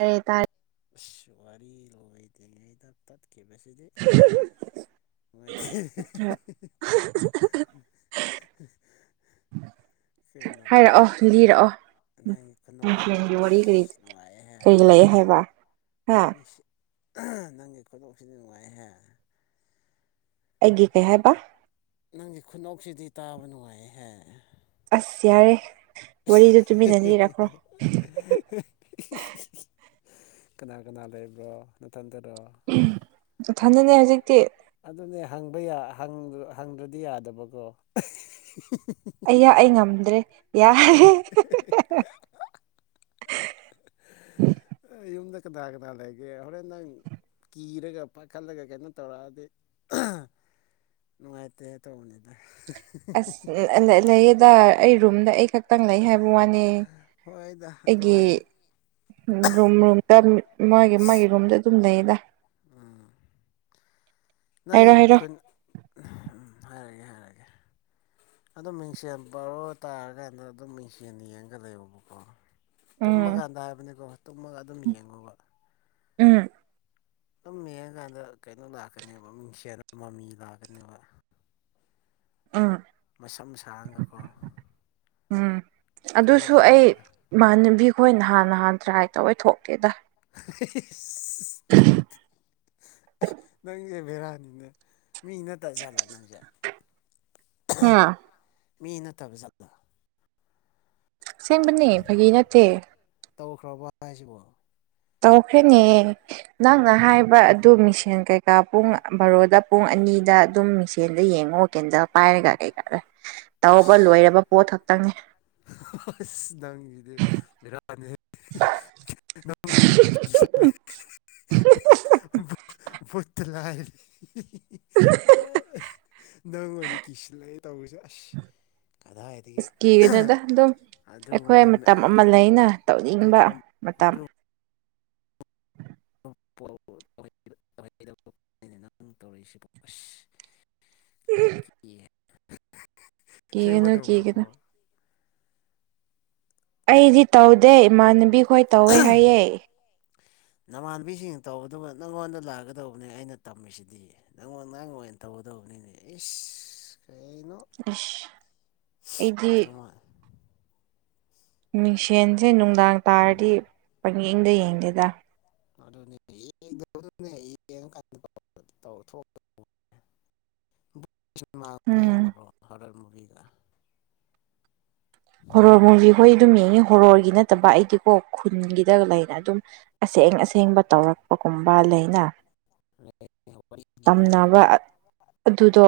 ꯍꯦ ꯇꯥꯔꯦ ꯑꯁ ꯋꯥꯔꯤ ꯂꯣꯏꯗ꯭ꯔꯤꯉꯩꯗ ꯇꯠꯈꯤꯕꯁꯤꯗꯤ [unintelligible] ꯅꯨꯡꯥꯏ [unintelligible] ꯍꯥꯏꯔꯛꯑꯣ ꯂꯤꯔꯛꯑꯣ ꯅꯪꯒꯤ ꯈꯨꯅꯣꯛꯁꯤꯗꯤ ꯅꯨꯡꯊꯤꯜꯒꯤ ꯋꯥꯔꯤ ꯑꯁ ꯀꯔꯤ ꯅꯨꯡꯉꯥꯏꯍꯦ ꯀꯔꯤ ꯂꯩꯑꯦ ꯍꯥꯏꯕ ꯍꯥ [unintelligible] ꯅꯪꯒꯤ ꯈꯨꯗꯣꯡꯁꯤꯗꯤ ꯅꯨꯡꯉꯥꯏꯍꯦ ꯑꯩꯒꯤ ꯀꯩ ꯍꯥꯏꯕ ꯅꯪꯒꯤ ꯈꯨꯅꯣꯛꯁꯤꯗꯤ ꯇꯥꯕ ꯅꯨꯡꯉꯥꯏꯍꯦ ꯑꯁ ꯌꯥꯔꯦ ꯋꯥꯔꯤꯗꯨ ꯇꯨꯃꯤꯟꯅ ꯂꯤꯔꯛꯈ꯭ꯔꯣ [unintelligible] ꯀꯅꯥ ꯀꯅꯥ ꯂꯩꯕ꯭ꯔꯣ ꯅꯠꯇꯟꯇꯔꯣ ꯏꯊꯟꯗꯅꯦ ꯍꯧꯖꯤꯛꯇꯤ ꯑꯗꯨꯅꯦ ꯍꯪꯕ ꯍꯪꯗ꯭ꯔꯗꯤ ꯌꯥꯗꯕꯀꯣ ꯑꯩꯌꯥ ꯑꯩ ꯉꯝꯗ꯭ꯔꯦ ꯌꯥ [unintelligible] [unintelligible] ꯌꯨꯝꯗ ꯀꯅꯥ ꯀꯅꯥ ꯂꯩꯒꯦ ꯍꯣꯔꯦꯟ ꯅꯪ ꯀꯤꯔꯒ ꯄꯥꯈꯠꯂꯒ ꯀꯩꯅꯣ ꯇꯧꯔꯛꯑꯗꯤ ꯅꯨꯡꯉꯥꯏꯇꯦ ꯇꯧꯕꯅꯤꯗ ꯑꯁ ꯂꯩꯌꯦꯗ ꯑꯩ ꯔꯨꯝꯗ ꯑꯩ ꯈꯛ ꯇꯪ ꯂꯩ ꯍꯥꯏꯕ ꯋꯥꯅꯤ ꯍꯣꯏꯗ ꯑꯗꯨ ꯑꯩꯒꯤ ꯑꯣꯏꯔ ꯔꯨꯝ ꯔꯨꯝꯗ ꯃꯥꯒꯤ ꯃꯥꯒꯤ ꯔꯨꯝꯗ ꯑꯗꯨꯝ ꯂꯩꯗ ꯎꯝ ꯅꯪꯒꯤ ꯍꯥꯏꯔꯣ ꯍꯥꯏꯔꯣ ꯑꯩꯈꯣꯏ ꯎ ꯍꯥꯏꯔꯒꯦ ꯍꯥꯏꯔꯑꯒꯦ ꯑꯗꯨꯝ ꯃꯤꯡꯁꯦꯜ ꯕꯥꯔꯣ ꯇꯥꯔꯀꯥꯟꯗ ꯑꯗꯨꯝ ꯃꯤꯡꯁꯦꯜ ꯌꯦꯡꯒ ꯂꯩꯌꯣꯕ ꯀꯣ ꯇꯨꯝꯕ ꯎꯝ ꯀꯥꯟꯗ ꯍꯥꯏꯕꯅꯤꯀꯣ ꯇꯨꯝꯃꯒ ꯑꯗꯨꯝ ꯌꯦꯡꯉꯣꯕ ꯎꯝ ꯑꯗꯨꯝ ꯌꯦꯡꯉꯀꯥꯟꯗ ꯀꯩꯅꯣ ꯂꯥꯛꯀꯅꯦꯕ ꯃꯤꯡꯁꯦꯜꯠꯅ ꯃꯃꯤ ꯂꯥꯛꯀꯅꯦꯕ ꯑ ꯃꯁꯝ ꯁꯥꯡꯒꯀꯣ ꯎꯝ ꯑꯗꯨꯁꯨ ꯑꯩ ꯊꯣꯛꯂꯛꯀꯅꯦꯕ ꯏꯃꯥꯟꯅꯕꯤ ꯑꯩꯈꯣꯏ ꯅꯍꯥꯟ ꯅꯍꯥꯟ ꯇ꯭ꯔꯥꯏ ꯇꯧꯋꯦ ꯊꯣꯛꯀꯦꯗ ꯑꯦ ꯅꯪꯁꯦ ꯕꯦꯔꯥꯅꯤꯅꯦ ꯃꯤ ꯅꯠꯇꯕ ꯖꯠꯂꯣ ꯅꯪꯁꯦ ꯍꯥ ꯃꯤ ꯅꯠꯇꯕ ꯖꯠꯂꯣ ꯁꯦꯝꯕꯅꯦ ꯐꯥꯒꯤ ꯅꯠꯇꯦ ꯇꯧꯈ꯭ꯔꯕ ꯍꯥꯏꯁꯤꯕꯣ ꯇꯧꯈ꯭ꯔꯅꯦ ꯅꯪꯅ ꯍꯥꯏꯕ ꯑꯗꯨ ꯃꯤꯡꯁꯦꯟ ꯀꯩꯀꯥ ꯄꯨꯡ ꯕꯥꯔꯣꯗ ꯄꯨꯡ ꯑꯅꯤꯗ ꯑꯗꯨꯝ ꯃꯤꯡꯁꯦꯟꯗ ꯌꯦꯡꯉꯣ ꯀꯦꯟꯖꯦꯜ ꯄꯥꯏꯔꯒ ꯀꯩꯀꯥ ꯇꯧꯕ ꯂꯣꯏꯔꯕ ꯄꯣꯠ ꯈꯛꯇꯪꯅꯤ [unintelligible] ꯅꯪꯁꯤꯗꯤ ꯕꯦꯔ [unintelligible] [inaudible] ꯄꯨꯨꯠꯇꯂꯥꯏ [unintelligible] ꯑ ꯅꯪ ꯑꯣꯏꯅ ꯀꯤꯁꯤꯜꯂꯛꯑꯦ ꯇꯧꯕꯔꯤꯁꯦ ꯑꯁ ꯀꯗꯥꯏꯗꯒꯤ ꯏꯁꯀꯤꯗꯨꯗ ꯑꯗꯨꯝ ꯑꯩꯈꯣꯏ ꯑꯗꯨꯒꯨꯝꯕ ꯃꯇꯝ ꯑꯃ ꯂꯩꯅ ꯇꯧꯅꯤꯡꯕ ꯑꯗꯨꯒꯨꯝꯕ ꯃꯇꯝ [unintelligible] ꯑꯁ ꯎ ꯁꯦꯡꯕ ꯀꯤꯒꯅꯨ ꯇꯧꯕ꯭ꯔꯕꯣ ꯑꯩꯗꯤ ꯇꯧꯗꯦ ꯏꯃꯥꯟꯅꯕꯤ ꯈꯣꯏ ꯇꯧꯋꯦ ꯍꯥꯏꯌꯦ ꯅꯃꯥꯟꯕꯤꯁꯤꯡ ꯇꯧꯕꯗꯨꯕꯨ ꯅꯪꯉꯣꯟꯗ ꯂꯥꯛꯒꯗꯧꯕꯅꯦ ꯑꯩꯅ ꯇꯝꯃꯤꯁꯤꯗꯤ ꯅꯪꯉꯣꯟ ꯑ ꯅꯥꯡ ꯑꯣꯏꯅ ꯇꯧꯒꯗꯧꯕꯅꯤꯅꯦ ꯏꯁ ꯀꯩꯅꯣ ꯑꯁ ꯑꯩꯗꯤ ꯅꯃꯥꯟ ꯃꯤꯡꯁꯦꯟꯁꯦ ꯅꯨꯡꯗꯥꯡ ꯇꯥꯔꯗꯤ ꯄꯪꯌꯦꯡꯗ ꯌꯦꯡꯗꯦꯗ [inaudible] ꯇꯧꯊ ꯎꯝ [unintelligible] ꯍꯔ ꯃꯨꯕꯤꯒ ꯍꯣꯔ ꯃꯨꯚꯤ ꯍꯣꯏ ꯑꯗꯨꯝ ꯌꯦꯡꯉꯤ ꯍꯣꯔꯒꯤ ꯅꯠꯇꯕ ꯑꯩꯗꯤꯀꯣ ꯈꯨꯟꯒꯤꯗ ꯂꯩꯅ ꯑꯗꯨꯝ ꯑꯁꯦꯡ ꯑꯁꯦꯡꯕ ꯇꯧꯔꯛꯄꯒꯨꯝꯕ ꯂꯩꯅ ꯋꯥꯔꯤ ꯂꯤꯕꯗꯣ ꯇꯝꯅꯕ ꯑꯗꯨꯗꯣ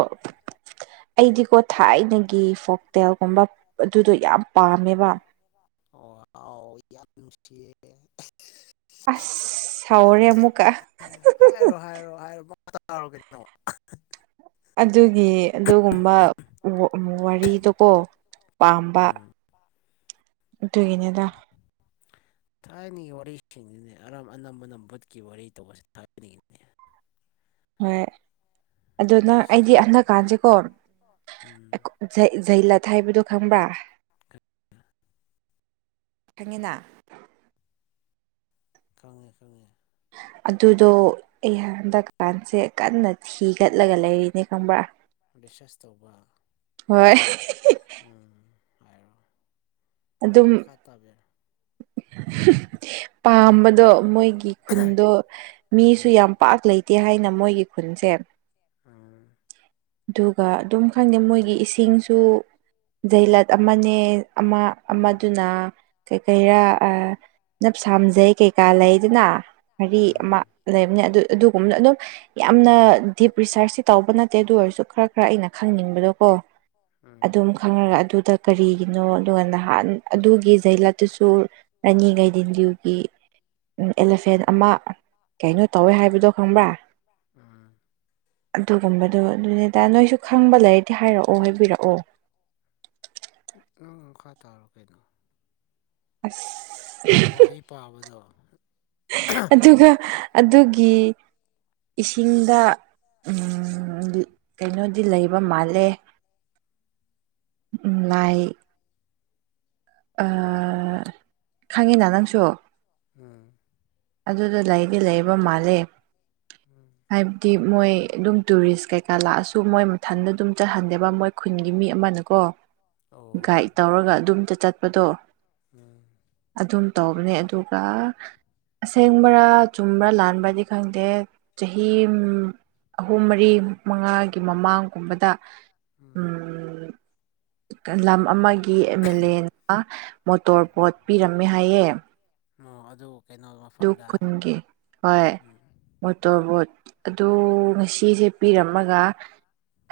ꯑꯩꯗꯤꯀꯣ ꯊꯥꯏꯅꯒꯤ ꯐꯣꯛꯇꯦꯜꯒꯨꯝꯕ ꯑꯗꯨꯗꯣ ꯌꯥꯝ ꯄꯥꯝꯃꯦꯕꯚ ꯑꯣ ꯌꯥꯁ ꯑꯁ ꯁꯥꯎꯔꯦ ꯑꯃꯨꯛꯀ ꯍꯥꯏꯔꯣ ꯍꯥꯏꯔꯣ ꯍꯥꯏꯔꯣ ꯇꯔꯒꯅꯣ ꯑꯗꯨꯒꯤ ꯑꯗꯨꯒꯨꯝꯕ ꯋꯥꯔꯤꯗꯨꯀꯣ ꯄꯥꯝꯕ ꯎꯝ ꯑꯗꯨꯒꯤꯅꯤꯗ ꯊꯥꯏꯅꯒꯤ ꯋꯥꯔꯤꯁꯤꯡꯗꯨꯅꯦ ꯑꯔꯝ ꯑꯅꯝꯕꯅ ꯚꯕꯨꯠꯀꯤ ꯋꯥꯔꯤ ꯇꯧꯕꯁꯦ ꯊꯥꯏꯅꯤꯡꯉꯤꯅꯦ ꯍꯣꯏ ꯑꯗꯨ ꯅꯪ ꯑꯁ ꯑꯩꯗꯤ ꯍꯟꯛꯀꯥꯟꯁꯦꯀꯣ ꯎꯝ ꯖꯩꯂꯠ ꯍꯥꯏꯕꯗꯣ ꯈꯪꯕ꯭ꯔꯥ ꯈꯪꯉꯤꯅ ꯈꯪꯉꯦ ꯈꯪꯉꯦ ꯑꯗꯨꯗꯣ ꯑꯩꯍ ꯍꯟꯗꯀꯥꯟꯁꯦ ꯀꯟꯅ ꯊꯤꯒꯠꯂꯒ ꯂꯩꯔꯤꯅꯦ ꯈꯪꯕ꯭ꯔꯥ ꯔꯤꯁꯔꯁ ꯇꯧꯕ ꯍꯣꯏ ꯎꯝ ꯍꯥꯏꯔꯣ ꯑꯗꯨꯝ ꯃꯈꯥ ꯇꯥꯕꯤꯔꯣ ꯄꯥꯝꯕꯗꯣ ꯃꯣꯏꯒꯤ ꯈꯨꯟꯗꯣ ꯃꯤꯁꯨ ꯎꯝ ꯌꯥꯝ ꯄꯥꯛ ꯂꯩꯇꯦ ꯍꯥꯏꯅ ꯃꯣꯏꯒꯤ ꯈꯨꯟꯁꯦ ꯑꯥ ꯑꯗꯨꯒ ꯑꯗꯨꯝ ꯈꯪꯗꯦ ꯃꯣꯏꯒꯤ ꯏꯁꯤꯡꯁꯨ ꯖꯩꯂꯠ ꯑꯃꯅꯦ ꯑꯃ ꯎꯝ ꯑꯃꯗꯨꯅ ꯀꯩꯀꯩꯔꯥ ꯅꯞꯁꯥꯝꯖꯩ ꯀꯩꯀꯥ ꯂꯩꯗꯅ ꯎꯝ ꯎꯝ ꯃꯔꯤ ꯑꯃ ꯂꯩꯕꯅꯦ ꯑꯗꯨ ꯑꯗꯨꯒꯨꯝꯕꯅ ꯑꯗꯨꯝ ꯌꯥꯝꯅ ꯗꯤꯞ ꯔꯤꯁꯥꯔꯁꯇꯤ ꯇꯧꯕ ꯅꯠꯇꯦ ꯑꯗꯨ ꯑꯣꯏꯔꯁꯨ ꯈꯔ ꯈꯔ ꯑꯩꯅ ꯈꯪꯅꯤꯡꯕꯗꯣ ꯀꯣ ꯀꯩꯅꯣ ꯇꯧꯋꯦ ꯍꯥꯏꯕꯗꯣ ꯑꯗꯨꯝ ꯈꯪꯉꯒ ꯑꯗꯨꯗ ꯀꯔꯤꯒꯤꯅꯣ ꯑꯗꯨꯒ ꯅꯍꯥꯟ ꯑꯗꯨꯒꯤ ꯖꯩꯂꯠꯇꯨꯁꯨ ꯔꯥꯅꯤꯉꯩꯗꯤꯟꯂꯤꯌꯨꯒꯤ ꯑꯦꯂꯤꯐꯦꯟ ꯑꯃ ꯀꯩꯅꯣ ꯇꯧꯋꯦ ꯍꯥꯏꯕꯗꯣ ꯈꯪꯕ꯭ꯔꯥ ꯎꯝ ꯑꯗꯨꯒꯨꯝꯕꯗꯣ ꯑꯗꯨꯅꯦꯗ ꯅꯣꯏꯁꯨ ꯈꯪꯕ ꯂꯩꯔꯗꯤ ꯍꯥꯏꯔꯛꯑꯣ ꯍꯥꯏꯕꯤꯔꯛꯑꯣ ꯅꯪ ꯃꯈꯥ ꯇꯥꯔꯣ ꯀꯩꯅꯣ ꯑꯁ ꯅꯪ ꯋꯥꯔꯤ ꯄꯥꯕꯗꯣ ꯑꯗꯨꯒ ꯑꯗꯨꯒꯤ ꯏꯁꯤꯡꯗ ꯎꯝ ꯀꯩꯅꯣꯗꯤ ꯂꯩꯕ ꯃꯥꯜꯂꯦ ꯎꯝ ꯂꯥꯏ ꯑ ꯈꯉꯤꯅ ꯅꯪꯁꯨ ꯎꯝ ꯑꯗꯨꯗ ꯂꯩꯗꯤ ꯂꯩꯕ ꯃꯥꯜꯂꯦ ꯎꯝ ꯍꯥꯏꯕꯗꯤ ꯃꯣꯏ ꯑꯗꯨꯝ ꯇꯨꯔꯤꯁ ꯀꯩꯀꯥ ꯂꯥꯛꯑꯁꯨ ꯃꯣꯏ ꯃꯊꯟꯗ ꯑꯗꯨꯝ ꯆꯠꯍꯟꯗꯦꯕ ꯃꯣꯏ ꯈꯨꯟꯒꯤ ꯃꯤ ꯑꯃꯅꯀꯣ ꯑꯣ ꯒꯥꯏꯗ ꯇꯧꯔꯒ ꯑꯗꯨꯝꯇ ꯆꯠꯄꯗꯣ ꯎꯝ ꯑꯗꯨꯝ ꯇꯧꯕꯅꯦ ꯑꯗꯨꯒ ꯑꯁꯦꯡꯕ꯭ꯔꯥ ꯆꯨꯝꯕ꯭ꯔꯥ ꯂꯥꯟꯕ꯭ꯔꯗꯤ ꯈꯪꯗꯦ ꯆꯍꯤ ꯑꯍꯨꯝ ꯃꯔꯤ ꯃꯉꯥꯒꯤ ꯃꯃꯥꯡꯒꯨꯝꯕꯗ ꯎꯝ ꯂꯝ ꯑꯃꯒꯤ M L A motor boat ꯄꯤꯔꯝꯃꯦ ꯍꯥꯏꯌꯦ ꯑꯣ ꯑꯗꯨ ꯀꯩꯅꯣ ꯑꯗꯨ ꯃꯐꯝꯗ ꯎꯝ ꯃꯣꯇꯣꯔꯕꯣꯠ ꯑꯗꯨ ꯉꯁꯤꯁꯦ ꯄꯤꯔꯝꯃꯒ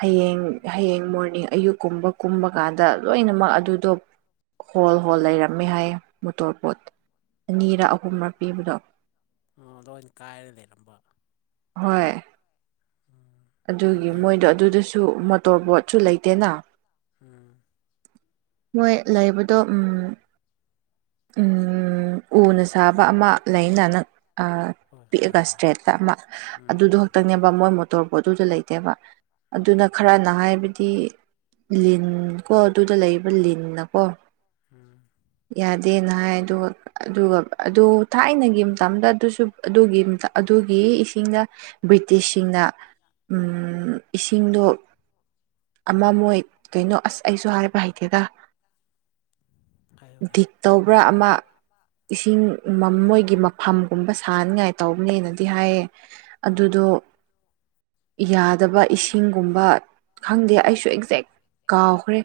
ꯍꯌꯦꯡ ꯍꯌꯦꯡ ꯃꯣꯔꯅꯤꯡ ꯑꯌꯨꯛ ꯀꯨꯝꯕ ꯀꯨꯝꯕ ꯀꯥꯟꯗ ꯂꯣꯏꯅꯃꯛ ꯑꯗꯨꯗꯣ ꯍꯣꯜ ꯍꯣꯜ ꯂꯩꯔꯝꯃꯦ ꯍꯥꯏꯌꯦ ꯃꯣꯇꯣꯔ ꯄꯣꯠ ꯑꯅꯤꯔ ꯑꯍꯨꯝꯔ ꯄꯤꯕꯗꯣ ꯑꯣ ꯂꯣꯏꯅ ꯀꯥꯏꯔꯒ ꯂꯩꯔꯝꯕ ꯍꯣꯏ ꯎꯝ ꯑꯗꯨ ꯑꯗꯨꯒꯤ ꯀꯩ ꯃꯣꯏꯗꯣ ꯑꯗꯨꯗꯁꯨ ꯃꯣꯇꯣꯔꯕꯣꯠꯁꯨ ꯂꯩꯇꯦꯅ ꯎꯝ ꯃꯣꯏ ꯂꯩꯕꯗꯣ ꯎ ꯎ ꯎꯅ ꯁꯥꯕ ꯑꯃ ꯂꯩꯅ ꯅꯪ ꯍꯣꯏ ꯍꯣꯏ ꯄꯤꯛꯑꯒ ꯍꯣꯏ ꯏꯁꯇ꯭ꯔꯦꯠꯇ ꯑꯃ ꯎꯝ ꯑꯗꯨꯗꯣ ꯈꯛꯇꯪꯅꯦ ꯃꯣꯏ ꯃꯣꯇꯣꯔ ꯕꯣꯠꯇꯨꯗ ꯂꯩꯇꯦꯕ ꯎꯝ ꯑꯗꯨꯅ ꯈꯔꯅ ꯍꯥꯏꯕꯗꯤ ꯂꯤꯟ ꯀꯣ ꯑꯗꯨꯗ ꯂꯩꯕ ꯂꯤꯟꯅꯀꯣ ꯎꯝ ꯌꯥꯗꯦꯅ ꯍꯥꯏ ꯑꯗꯨꯒ ꯑꯗꯨꯒ ꯑꯗꯨ ꯊꯥꯏꯅꯒꯤ ꯃꯇꯝꯗ ꯑꯗꯨꯁꯨ ꯑꯗꯨꯒꯤ ꯑꯗꯨꯒꯤ ꯏꯁꯤꯡꯅ ꯕ꯭ꯔꯤꯇꯤꯁꯁꯤꯡꯅ ꯏꯁꯤꯡꯗꯣ ꯑꯃ ꯃꯣꯏ ꯀꯩꯅꯣ ꯑꯁ ꯑꯩꯁꯨ ꯍꯥꯏꯕ ꯍꯩꯇꯦꯗ ꯍꯥꯏꯌꯣ ꯍꯥꯏꯌꯣ ꯗꯤꯛ ꯇꯧꯕ꯭ꯔꯥ ꯑꯃ ꯏꯁꯤꯡ ꯃꯣꯏꯒꯤ ꯃꯐꯝꯒꯨꯝꯕ ꯁꯥꯅꯤꯡꯉꯥꯏ ꯇꯧꯕꯅꯤꯗꯤ ꯍꯥꯏꯌꯦ ꯎꯝ ꯑꯗꯨꯗꯣ ꯌꯥꯗꯕ ꯏꯁꯤꯡꯒꯨꯝꯕ ꯈꯪꯗꯦ ꯑꯩꯁꯨ ꯑꯦꯛꯖꯦꯛ ꯀꯥꯎꯈ꯭ꯔꯦ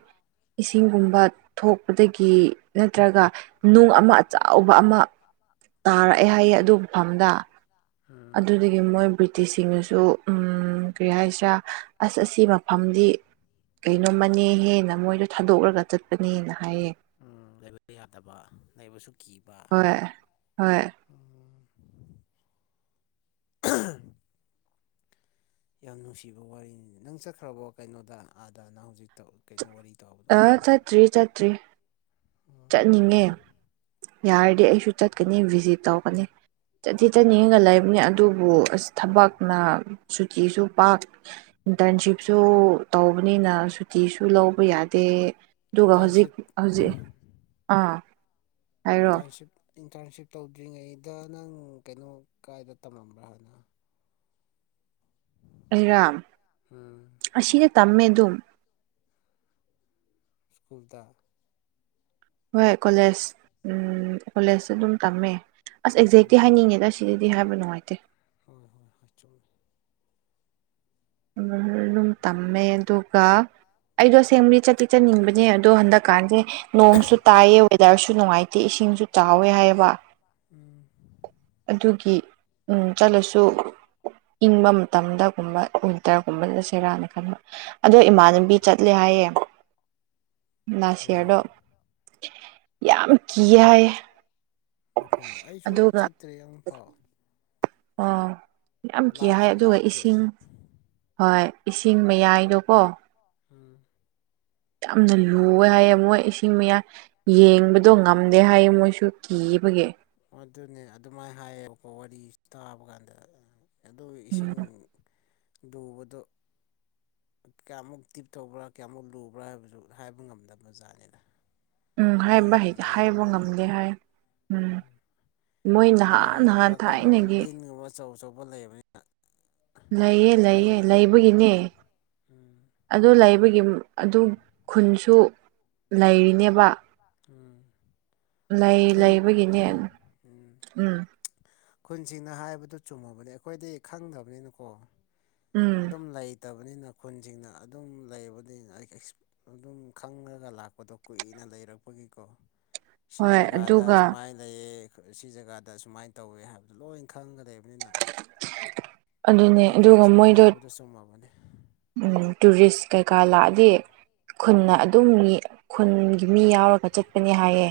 ꯏꯁꯤꯡꯒꯨꯝꯕ ꯊꯣꯛꯄꯗꯒꯤ ꯅꯠꯇ꯭ꯔꯒ ꯅꯨꯡ ꯑꯃ ꯑꯆꯥꯎꯕ ꯑꯃ ꯇꯥꯔꯛꯑꯦ ꯍꯥꯏꯌꯦ ꯑꯗꯨ ꯃꯐꯝꯗ ꯎꯝ ꯑꯗꯨꯗꯒꯤ ꯃꯣꯏ ꯇꯤꯁꯤꯡꯅꯁꯨ ꯀꯔꯤ ꯍꯥꯏꯁꯤꯔꯥ ꯑꯁ ꯑꯁꯤ ꯃꯐꯝꯗꯤ ꯀꯩꯅꯣꯝꯃꯅꯦ ꯍꯦ ꯅꯃꯣꯏꯗꯣ ꯊꯥꯗꯣꯛꯂꯒ ꯆꯠꯄꯅꯦꯅ ꯍꯥꯏꯌꯦ ꯎ ꯂꯩꯕ ꯌꯥꯗꯕ ꯂꯩꯕꯁꯨ ꯀꯤꯕ ꯍꯣꯏ ꯍꯣꯏ ꯎꯝ ꯌꯥꯝ ꯅꯨꯡꯁꯤꯕ ꯋꯥꯔꯤꯅꯤ ꯅꯪ ꯆꯠꯈ꯭ꯔꯕ ꯀꯩꯅꯣꯗ ꯑꯥꯗ ꯅꯪ ꯍꯧꯖꯤꯛ ꯀꯩꯅꯣ ꯋꯥꯔꯤ ꯇꯧꯕꯗꯣ ꯔꯤ ꯎꯝ ꯆꯠꯅꯤꯡꯉꯦ ꯌꯥꯔꯗꯤ ꯑꯩꯁꯨ ꯆꯠꯀꯅꯤ ꯚꯤꯖꯤꯠ ꯇꯧꯒꯅꯤ ꯆꯠꯇꯤ ꯆꯠꯅꯤꯡꯉꯒ ꯂꯩꯕꯅꯦ ꯑꯗꯨꯕꯨ ꯑꯁ ꯊꯕꯛꯅ ꯀꯤꯁꯨ ꯄꯥꯛ ꯏꯟꯇꯔꯟꯁꯤꯞꯁꯨ ꯇꯧꯕꯅꯤꯅ ꯇꯤꯁꯨ ꯂꯧꯕ ꯌꯥꯗꯦ ꯑꯗꯨꯒ ꯍꯧꯖꯤꯛ ꯏꯟꯇꯔꯟꯁꯤꯞ ꯍꯧꯖꯤꯛ ꯑꯥ ꯍꯥꯏꯔꯣ ꯏꯟꯇꯔꯟꯁꯤꯞ ꯏꯟꯇꯔꯟꯁꯤꯞ ꯇꯧꯗ꯭ꯔꯤꯉꯩꯗ ꯅꯪ ꯀꯩꯅꯣ ꯀꯥꯏꯗ ꯇꯝꯂꯝꯝꯕ꯭ꯔꯥ ꯍꯥꯟꯅ ꯑꯩꯔꯣ ꯎꯝ ꯑꯁꯤꯗ ꯇꯝꯃꯦ ꯑꯗꯨꯝ ꯁ꯭ꯀꯨꯜꯗ ꯍꯣꯏ ꯀꯣꯂꯦꯖ ꯀꯣꯂꯦꯖꯇ ꯑꯗꯨꯝ ꯇꯝꯃꯦ ꯑꯁ ꯎꯝ ꯑꯦꯛꯖꯦꯤ ꯍꯥꯏꯅꯤꯡꯉꯦꯗ ꯁꯤꯗꯗꯤ ꯍꯥꯏꯕ ꯅꯨꯡꯉꯥꯏꯇꯦ ꯍꯣꯏ ꯍꯣꯏ ꯍꯣꯏ ꯆꯨꯝꯃꯦ ꯑꯗꯨꯝ ꯇꯝꯃꯦ ꯑꯗꯨꯒ ꯑꯩꯗꯣ ꯁꯦꯡꯕꯗꯤ ꯆꯠꯇꯤ ꯆꯠꯅꯤꯡꯕꯅꯦ ꯑꯗꯣ ꯍꯟꯗꯛꯀꯥꯟꯁꯦ ꯅꯣꯡꯁꯨ ꯇꯥꯏꯌꯦ ꯋꯦꯗꯔꯁꯨ ꯅꯨꯡꯉꯥꯏꯇꯦ ꯏꯁꯤꯡꯁꯨ ꯆꯥꯎꯋꯦ ꯍꯥꯏꯌꯦꯕ ꯎꯝ ꯑꯗꯨꯒꯤ ꯎ ꯆꯠꯂꯁꯨ ꯏꯪꯕ ꯃꯇꯝꯗꯒꯨꯝꯕ ꯋꯤꯟꯇꯔꯒꯨꯝꯕꯗ ꯁꯦꯔꯥꯅ ꯈꯟꯕ ꯑꯗꯣ ꯎꯝ ꯏꯃꯥꯟꯅꯕꯤ ꯆꯠꯂꯦ ꯍꯥꯏꯌꯦ ꯂꯥꯁ ꯌꯌꯥꯔꯗꯣ ꯑꯣ ꯌꯥꯝ ꯀꯤ ꯍꯥꯏꯌꯦ ꯃꯐꯝꯗꯣ ꯑꯩꯁꯨ ꯑꯗꯨꯒ ꯆꯠꯇ꯭ꯔꯦ ꯑꯃꯛ ꯐꯥꯎ ꯑꯣ ꯌꯥꯝ ꯀꯤ ꯍꯥꯏ ꯂꯥꯞꯁꯨ ꯑꯗꯨꯒ ꯂꯥꯞꯄꯦ ꯏꯁꯤꯡ ꯍꯣꯏ ꯏꯁꯤꯡ ꯃꯌꯥꯏꯗꯣꯀꯣ ꯎꯝ ꯌꯥꯝꯅ ꯂꯨꯋꯦ ꯍꯥꯏꯌꯦ ꯃꯣꯏ ꯆꯤꯡ ꯃꯌꯥ ꯌꯦꯡꯕꯗꯣ ꯉꯝꯗꯦ ꯍꯥꯏꯌꯦ ꯃꯣꯏꯁꯨ ꯀꯤꯕꯒꯤ꯫ ꯑꯗꯨꯅꯦ ꯑꯗꯨꯃꯥꯏ ꯍꯥꯏꯌꯦꯕꯀꯣ ꯋꯥꯔꯤꯁꯤ ꯇꯥꯕ ꯀꯥꯟꯗ ꯑꯗꯨ ꯎꯝ ꯏꯁꯤꯡ ꯂꯨꯕꯗꯣ ꯀꯌꯥꯃꯨꯛ ꯗꯤꯞ ꯇꯧꯕ꯭ꯔꯥ ꯀꯌꯥꯃꯨꯛ ꯂꯨꯕ꯭ꯔꯥ ꯍꯥꯏꯕꯁꯨ ꯍꯥꯏꯕ ꯉꯝꯗꯕ ꯖꯥꯠꯅꯤꯗ꯫ ꯎꯝ ꯍꯥꯏꯕ ꯌꯦꯡꯁꯨ ꯌꯦꯡꯕ ꯍꯥꯏꯕ ꯉꯝꯗꯦ ꯍꯥꯏ ꯎꯝ꯫ ꯃꯣꯏ ꯅꯍꯥꯟ ꯅꯍꯥꯟ ꯂꯥꯏꯒꯨꯝꯕ ꯀꯩꯅꯣ ꯊꯥꯏꯅꯒꯤ ꯂꯤꯟꯒꯨꯝꯕ ꯑꯆꯧ ꯑꯆꯧꯕ ꯂꯩꯕꯅꯤꯅ꯫ ꯂꯩꯌꯦ - ꯂꯩꯌꯦ ꯂꯩꯕꯒꯤꯅꯦ꯫ ꯎꯝ ꯑꯗꯨ ꯂꯩꯕꯒꯤ ꯑꯗꯨ ꯈꯨꯟꯁꯨ ꯂꯩꯔꯤꯅꯦꯕ꯫ ꯎꯝ ꯂꯩ ꯈꯨꯟ ꯂꯩꯕꯒꯤꯅꯦ ꯎꯝ ꯎꯝ ꯈꯨꯟꯁꯤꯡꯅ ꯍꯥꯏꯕꯗꯨ ꯆꯨꯝꯃꯕꯅꯤ ꯑꯩꯈꯣꯏꯗꯤ ꯈꯪꯗꯕꯅꯤꯅꯀꯣ ꯎꯝ ꯑꯗꯨꯝ ꯂꯩꯇꯕꯅꯤꯅ ꯈꯨꯟꯁꯤꯡꯅ ꯑꯗꯨꯝ ꯂꯩꯕꯅꯤꯅ ꯑꯩ ꯑꯗꯨꯝ ꯈꯪꯉꯒ ꯂꯥꯛꯄꯗꯣ ꯀꯨꯏꯅ ꯂꯩꯔꯛꯄꯒꯤꯀꯣ꯫ ꯍꯣꯏ ꯁꯤꯖꯒꯥꯗ ꯑꯗꯨꯒ ꯁꯨꯃꯥꯏꯅ ꯂꯩꯌꯦ ꯁꯤ ꯖꯒꯥꯗ ꯁꯨꯃꯥꯏꯅ ꯇꯧꯋꯦ ꯍꯥꯏꯕꯗꯣ ꯂꯣꯏ ꯈꯪꯉ ꯂꯩꯕꯅꯤꯅ ꯑꯗꯨꯅꯦ ꯑꯗꯨꯒ ꯃꯣꯏꯈꯨꯟꯁꯤꯡꯅ ꯃꯣꯏꯗꯣ ꯍꯥꯏꯕꯗꯨ ꯆꯨꯝꯃꯕꯅꯤ꯫ ꯇꯨꯔꯤꯁ ꯀꯩꯀꯥ ꯂꯥꯛꯑꯗꯤ ꯈꯨꯟꯅ ꯎꯝ ꯑꯗꯨꯝ ꯈꯨꯟꯒꯤ ꯃꯤ ꯌꯥꯎꯔꯒ ꯆꯠꯄꯅꯤ ꯍꯥꯏꯌꯦ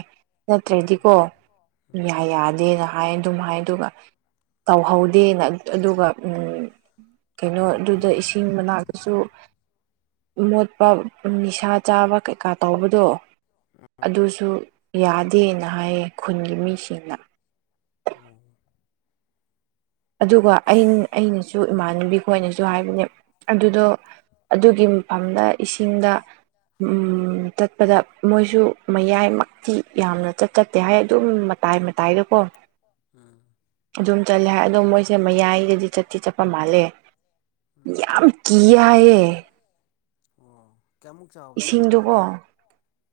ꯎꯝ ꯅꯠꯇ꯭ꯔꯗꯤꯀꯣ ꯎꯝ ꯌꯥ ꯅ ꯍꯥꯏ ꯑꯗꯨꯝ ꯍꯥꯏ ꯑꯗꯨꯒ ꯇꯧꯍꯧꯗꯦꯅ ꯑꯗꯨꯒ ꯀꯩꯅꯣ ꯑꯗꯨꯗ ꯏꯁꯤꯡ ꯃꯅꯥꯛꯇꯁꯨ ꯃꯣꯠ ꯄ ꯅꯤꯁꯥ ꯆꯥꯕ ꯀꯩꯀꯥ ꯇꯧꯕꯗꯣ ꯎꯝ ꯑꯗꯨꯁꯨ ꯌꯥꯗꯦꯅ ꯍꯥꯏꯌꯦ ꯈꯨꯟꯒꯤ ꯃꯤꯁꯤꯡꯅ꯫ ꯑꯣ ꯑꯗꯨꯒ ꯑꯩ ꯑꯩꯅꯁꯨ ꯏꯃꯥꯟꯅꯕꯤ ꯈꯣꯏꯅꯁꯨ ꯍꯥꯏꯕꯅꯦ ꯑꯗꯨꯗꯣ ꯑꯗꯨꯒꯤ ꯃꯐꯝꯗ ꯏꯁꯤꯡꯗ ꯎꯝ ꯆꯠꯄꯗ ꯃꯣꯏꯁꯨ ꯃꯌꯥꯏꯃꯛꯇꯤ ꯌꯥꯝꯅ ꯆꯠ ꯆꯠꯇꯦ ꯍꯥꯏ ꯑꯗꯨꯝ ꯃꯇꯥꯏ ꯃꯇꯥꯏꯗꯀꯣ [inaudible] ꯎꯝ ꯑꯗꯨꯝ ꯆꯠꯂꯦ ꯍꯥꯏ ꯑꯗꯣ ꯃꯣꯏꯁꯦ ꯃꯌꯥꯏꯒꯗꯤ ꯆꯠꯇꯤ ꯆꯠꯄ ꯃꯥꯜꯂꯦ꯫ ꯎꯝ ꯌꯥꯝ ꯀꯤꯌꯦ ꯍꯥꯏꯌꯦ꯫ ꯑꯣ ꯀꯌꯥꯃꯨꯛ ꯆꯥꯎꯕ ꯖꯥꯠꯂꯀꯣ ꯏꯁꯤꯡꯗꯨꯀꯣ ꯑꯗꯣ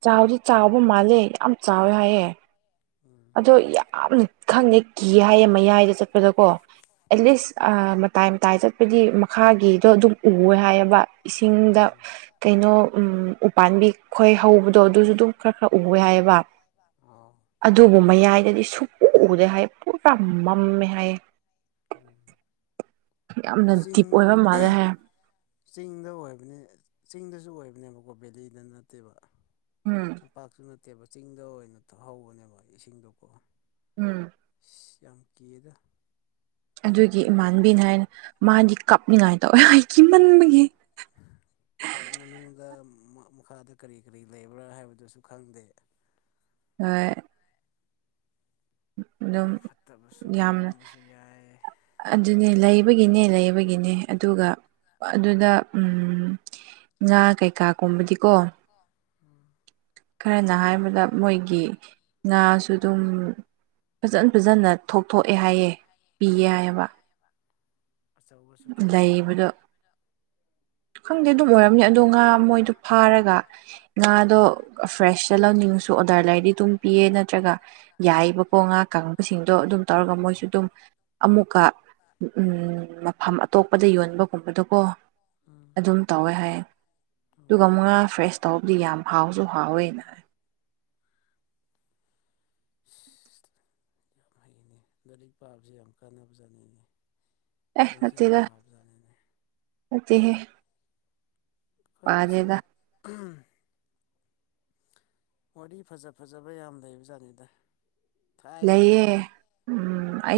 ꯆꯥꯎꯗꯤ ꯆꯥꯎꯕ ꯃꯥꯜꯂꯦ ꯌꯥꯝ ꯆꯥꯎꯋꯦ ꯍꯥꯏꯌꯦ꯫ ꯎꯝ ꯑꯗꯣ ꯌꯥꯝꯅ ꯈꯪꯗꯦ ꯀꯤꯌꯦ ꯍꯥꯏꯌꯦ ꯃꯌꯥꯏꯗ ꯆꯠꯄꯗꯀꯣ ꯑꯦꯠꯂꯤꯁ ꯃꯇꯥꯏ ꯃꯇꯥꯏ ꯆꯠꯄꯗꯤ ꯃꯈꯥꯒꯤ ꯇꯣ ꯑꯗꯨꯝ ꯎꯋꯦ ꯍꯥꯏꯌꯦꯕ ꯏꯁꯤꯡꯗ ꯀꯩꯅꯣ ꯎꯝ ꯄꯥꯝꯕꯤ ꯈꯣꯏ ꯍꯧꯕꯗꯣ ꯑꯗꯨꯁꯨ ꯑꯗꯨꯝ ꯈꯔ ꯈꯔ ꯎꯏ ꯍꯥꯏꯑꯕ ꯑꯣ ꯑꯗꯨꯕꯨ ꯃꯌꯥꯏꯗꯗꯤ ꯁꯨꯛꯎ ꯎꯗꯦ ꯍꯥꯏ ꯄꯨꯔꯥ ꯃꯝꯃꯦ ꯍꯥꯏꯌꯦ꯫ ꯎꯝ ꯌꯥꯝꯅ ꯆꯤꯡ ꯗꯤꯞ ꯑꯣꯏꯕ ꯃꯥꯜꯂꯦ ꯍꯥꯏ ꯆꯤꯡꯗ ꯑꯣꯏꯕꯅꯦ ꯆꯤꯡꯗꯁꯨ ꯑꯣꯏꯕꯅꯦꯕꯀꯣ ꯕꯦꯂꯤꯗ ꯅꯠꯇꯦꯕ꯫ ꯎꯝ ꯇꯝꯄꯥꯛꯁꯨ ꯅꯠꯇꯦꯕ ꯆꯤꯡꯗ ꯑꯣꯏꯅꯍꯧꯕꯅꯦꯕ ꯏꯁꯤꯡꯗꯀꯣ ꯎꯝ ꯏꯁ ꯌꯥꯝ ꯀꯤꯗ! ꯑꯗꯨꯒꯤ ꯏꯃꯥꯟꯕꯤꯅ ꯍꯥꯏꯅ ꯃꯥꯗꯤ ꯀꯞꯅꯤꯡꯉꯥꯏ ꯇꯧꯋ ꯍꯥꯏ ꯀꯤꯃꯟꯕꯒꯤ꯫ ꯃꯅꯨꯡꯗ ꯃꯈꯥꯗ ꯀꯔꯤ- ꯀꯔꯤ ꯂꯩꯕ꯭ꯔꯥ ꯍꯥꯏꯕꯗꯨꯁꯨ ꯈꯪꯗꯦ꯫ ꯍꯣꯏ ꯑꯗꯨꯝ ꯐꯠꯇꯕꯁꯨ ꯌꯥꯝꯅ ꯂꯩꯔꯝꯕꯁꯨ ꯌꯥꯏ ꯑꯗꯨꯅꯦ ꯂꯩꯕꯒꯤꯅꯦ ꯂꯩꯕꯒꯤ ꯒꯤꯅꯦ ꯑꯗꯨꯒ ꯑꯗꯨꯗ ꯉꯥ ꯉ ꯀꯩꯀꯥ ꯀꯣ ꯀꯩꯀꯥꯒꯨꯝꯕꯗꯤꯀꯣ ꯎ ꯈꯔꯅ ꯍꯥꯏꯕꯗ ꯃꯣꯏꯒꯤ ꯉꯥꯁꯨ ꯑꯗꯨꯝ ꯐꯖꯅ ꯐꯖꯅ ꯊꯣꯛꯊꯣꯛꯑꯦ ꯍꯥꯏꯌꯦꯦ ꯄꯤꯌꯦ ꯍꯥꯏꯕ ꯑꯆꯧꯕꯁꯨ ꯊꯣꯛꯄ ꯂꯩꯕꯗꯣ ꯈꯪꯗꯦ ꯑꯗꯨꯝ ꯑꯣꯏꯔ ꯑꯗꯣ ꯉꯥ ꯃꯣꯏꯗꯣ ꯐꯥꯔꯒ ꯉꯥꯗꯣ ꯐ꯭ꯔꯦꯁꯇ ꯂꯧꯅꯤꯡꯉꯁꯨ ꯑꯣꯗꯔ ꯂꯩꯔꯗꯤ ꯑꯗꯨꯝ ꯄꯤꯌꯦ ꯅꯠꯇ꯭ꯔꯒ ꯌꯥꯏꯕꯀꯣ ꯉꯥ ꯀꯪꯕꯁꯤꯡꯗꯣ ꯑꯗꯨꯝ ꯇꯧꯔꯒ ꯎꯝ ꯃꯣꯏꯁꯨ ꯑꯗꯨꯝ ꯑꯃꯨꯛꯀ ꯝ ꯑꯇꯣꯞꯄꯗ ꯌꯣꯟꯕꯒꯨꯝꯕꯗꯣꯀꯣ ꯑꯗꯨꯝ ꯇꯧꯋꯦ ꯍꯥꯏꯌꯦ ꯎꯝ ꯑꯗꯨꯒ ꯃꯨꯛꯉꯥ ꯐ꯭ꯔꯦꯁ ꯇꯧꯕꯕꯨꯗꯤ ꯌꯥꯝ ꯍꯥꯎꯁꯨ ꯍꯥꯎꯋꯦꯅ ꯌꯥꯝ ꯍꯩꯅꯦ ꯂꯥꯏꯔꯤꯛ ꯄꯥꯕꯁꯤꯦ ꯌꯥꯝ ꯀꯥꯟꯅꯕ ꯆꯥꯅꯤꯡꯉꯤ ꯑꯦ ꯅꯠꯇꯒ ꯅꯠꯇꯍꯦ ꯑꯩꯈꯣꯏꯁꯦ ꯋꯥꯔꯤ ꯐꯖ ꯐꯖꯕ ꯌꯥꯝ ꯂꯩꯕ ꯖꯥꯠꯅꯤꯗ ꯂꯩꯌꯦ ꯊꯥꯏꯅꯒꯤꯀꯣ ꯎꯝ ꯑꯩ